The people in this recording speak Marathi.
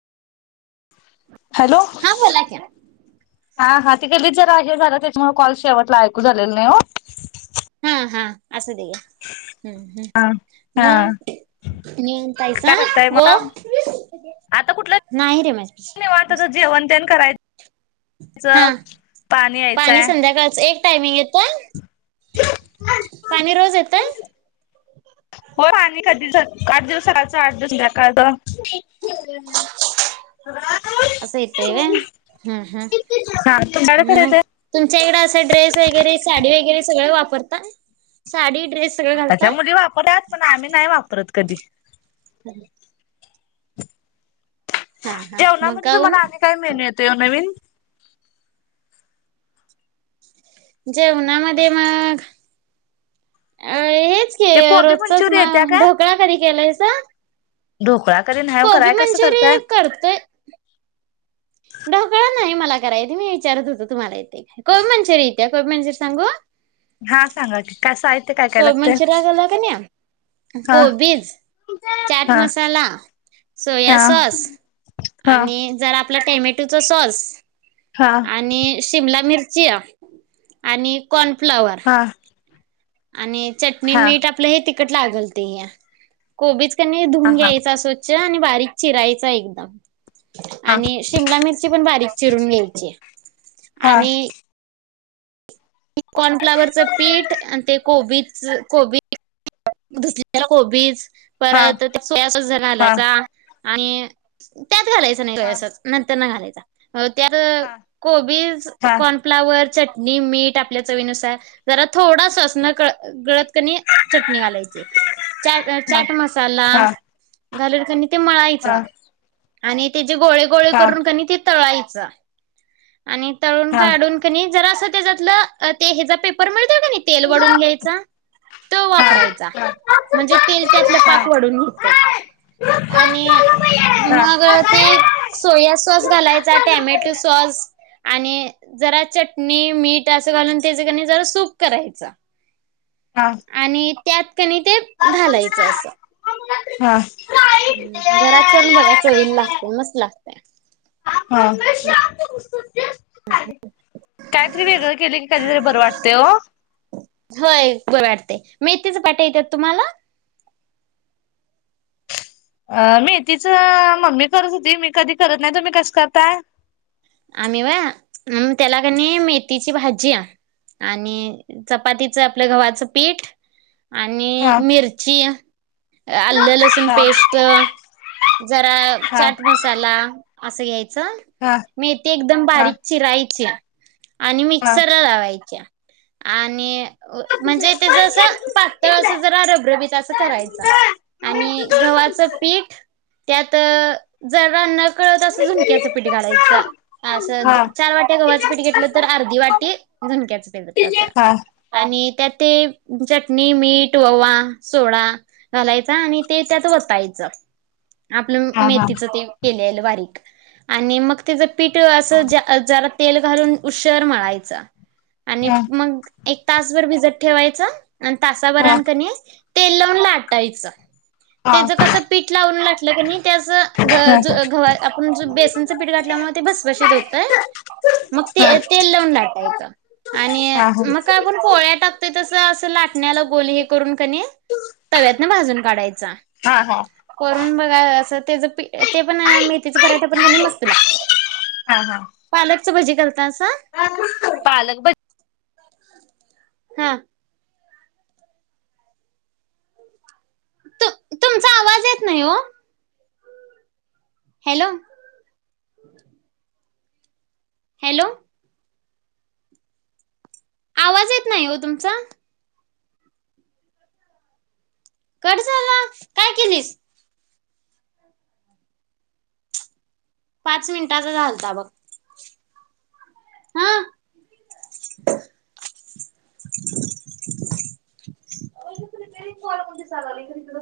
हॅलो हा बोला की हा हा ते कधी जरा हे झालं त्याच्यामुळे कॉल शेवटला ऐकू झालेला नाही हो हा हा असुदे घ्या ते का हम् हा हम् हा मग ननतायस काय करताय मग ओ आता आता कुठलं नाही रे माझ त्याच पाणी यायचंय संध्याकाळच एक टायमिंग येत हो पाणी कधीच झाात आठ दिवस सकाळच आठ दिवस संध्या काळ त अस येतय व्हय हम हम हा तुमच्याकडे कसं मग येतंय तुमच्या इकड असं ड्रेस वगैरे साडी वगैरे सगळ वापर वापरता साडी ड्रेस सगळं आताच्या घालताय मुली वापरतात पण आम्ही नाही वापरत कधी ह हा मग जेवणामध्ये गाऊन तुम्हाला आणि काय मेनू येतो ओ नवीन जेवणामध्ये मग हेच के ते कोबी रोजच मंचुरी म येत्या काय ढोकळा कधी केलाय जा ढोकळा कधी नाही ओ कोबी कराय कसं मंचुरी करताय करतोय ढोकळा नाही मला करायेत मी विचारत होतो तुम्हाला कोबी मंचुरी त्या कोबी मंचुरी सांगु. हा सांगा की कस हाय. कोबी मंचुरिया झाला कनी हा कोबीस चाट हा मसाला सोया हा सॉस आणि जरा आपला टोमॅटो टटू च सॉस. हा हा हा आणि शिमला मिरची आणि फ्लावर. आणि चटणी हा हा मीठ आपलं हे ती कट लागलती ह कोबीच. आणि धुऊून हा घयचं स्वच्छ. त्या आणि बारीक चिरायचा एकदम. हा आणि शिमला मिरची पण बारीक चिरून घ्यायची हा हा आणि कॉर्नफ्लावरचं पीठ आणि ते कोबी [unintelligible] कोबीले कोबीज परत त्या सोयास हा जणलायचा. आणि त्यात घालायचं नाहीं नर ना घायचं. चालतय. हो त्यात हा कोबीज हा कॉर्नफ्लावर चट नि मीठ. आपल्या चवीनुसार जरा थोडासाच न कळत कळत. कणी चटणी घालायची चाट मसाला. हा हा हा घालून कणि ते म्हळायचं. आणि त्याचे गोळे गोळे हा हा हा हा हा करून कणि तळाय चालतय. आणि तळून हा काडून क जरास. तेजातलं. ते ह्याचा पेपरमुळ का नाही तेल वढून घ्यायचा, ते वापरायचा म्हणजे तेल त्यातलं पाक वढून घेत, आणि मग ते सोया सॉस घालायचा टमॅटो सॉस. आणि जरा चटणी मीठ आस. घालून त्या ज सूप करायचा. आणि त्यात कणी ते घालायचं असं. हा हम्म घरात करून बघा चवीला लागतय हा मस्त लागतय. [unintelligible] कायतरी वेगळं केले की कधीतरी बरं वाटते हो. मेथीच पाठ येतात तुम्हाला. आ मेथीचा मम्मी करत होती, मी कधी करत नाही तुम्ही कस करताय. आम्ही वय त्याला कणी मेथीची भाजी, आणि चपातीचं आपलं गव्हाचं पीठ. आणि हा. मिरची आलं लसूण हा. पेस्ट जरा हा चाट मसाला. असं घ्यायचं? हा हा मेथी एकदम हा. हा. बारीक चिरायची. आणि हा मिक्सर ला लावायच्या. आणि म्हणजे त्याच असं पातळ अस जरा रबरबीत असं करायच आणि गव्हाचं पीठ त्यात जर न कळत असं झुंक्याचं पीठ घालायचं असं चार वाट्या गव्हाचं पीठ घेतलं तर अर्धी वाटी झणक्याच पिठ अस आणि त्यात ते चटणी, मीठ, ववा, सोडा घालायचा आणि ते त्यात वतायचं. आपलं मेथीच ते केलेलं वा आणि मग त्याच पीठ असं ज्या जरा तेल घालून उशर मळायचा. आणि हा मंग एक तासभर भिजत ठेवायचा. आणि हा हा तासावराण ण कणय तेल लावून लाटायचं. तेच हा कसं पीठ लावून लाटलं क नाही त्याच घ हा. ग गव्हाच आपण बेसनचं पीठ हा घातल्यामुळ भसभसीत होतय मग ते तेल लावुन लाटायच आणि हा मग काय आपण पोळ्या टाकतोय तस अस लाटण्याला गोल हे करून किनय तव्यातन भाजून काढायचा हा हा हा करून बघा अस त्या ते पण मेथीच पराठ पण क मस्त लागतय. हा पालकच भजे [unintelligible] पालक भ हं. तु तुमचा आवाज येत नाही ओ? हॅलो. हॅलो! आवाज येत नाही ओ तुमचा? कट झाला काय केलीस? पाच मिनिटांच झालता बघ. हा.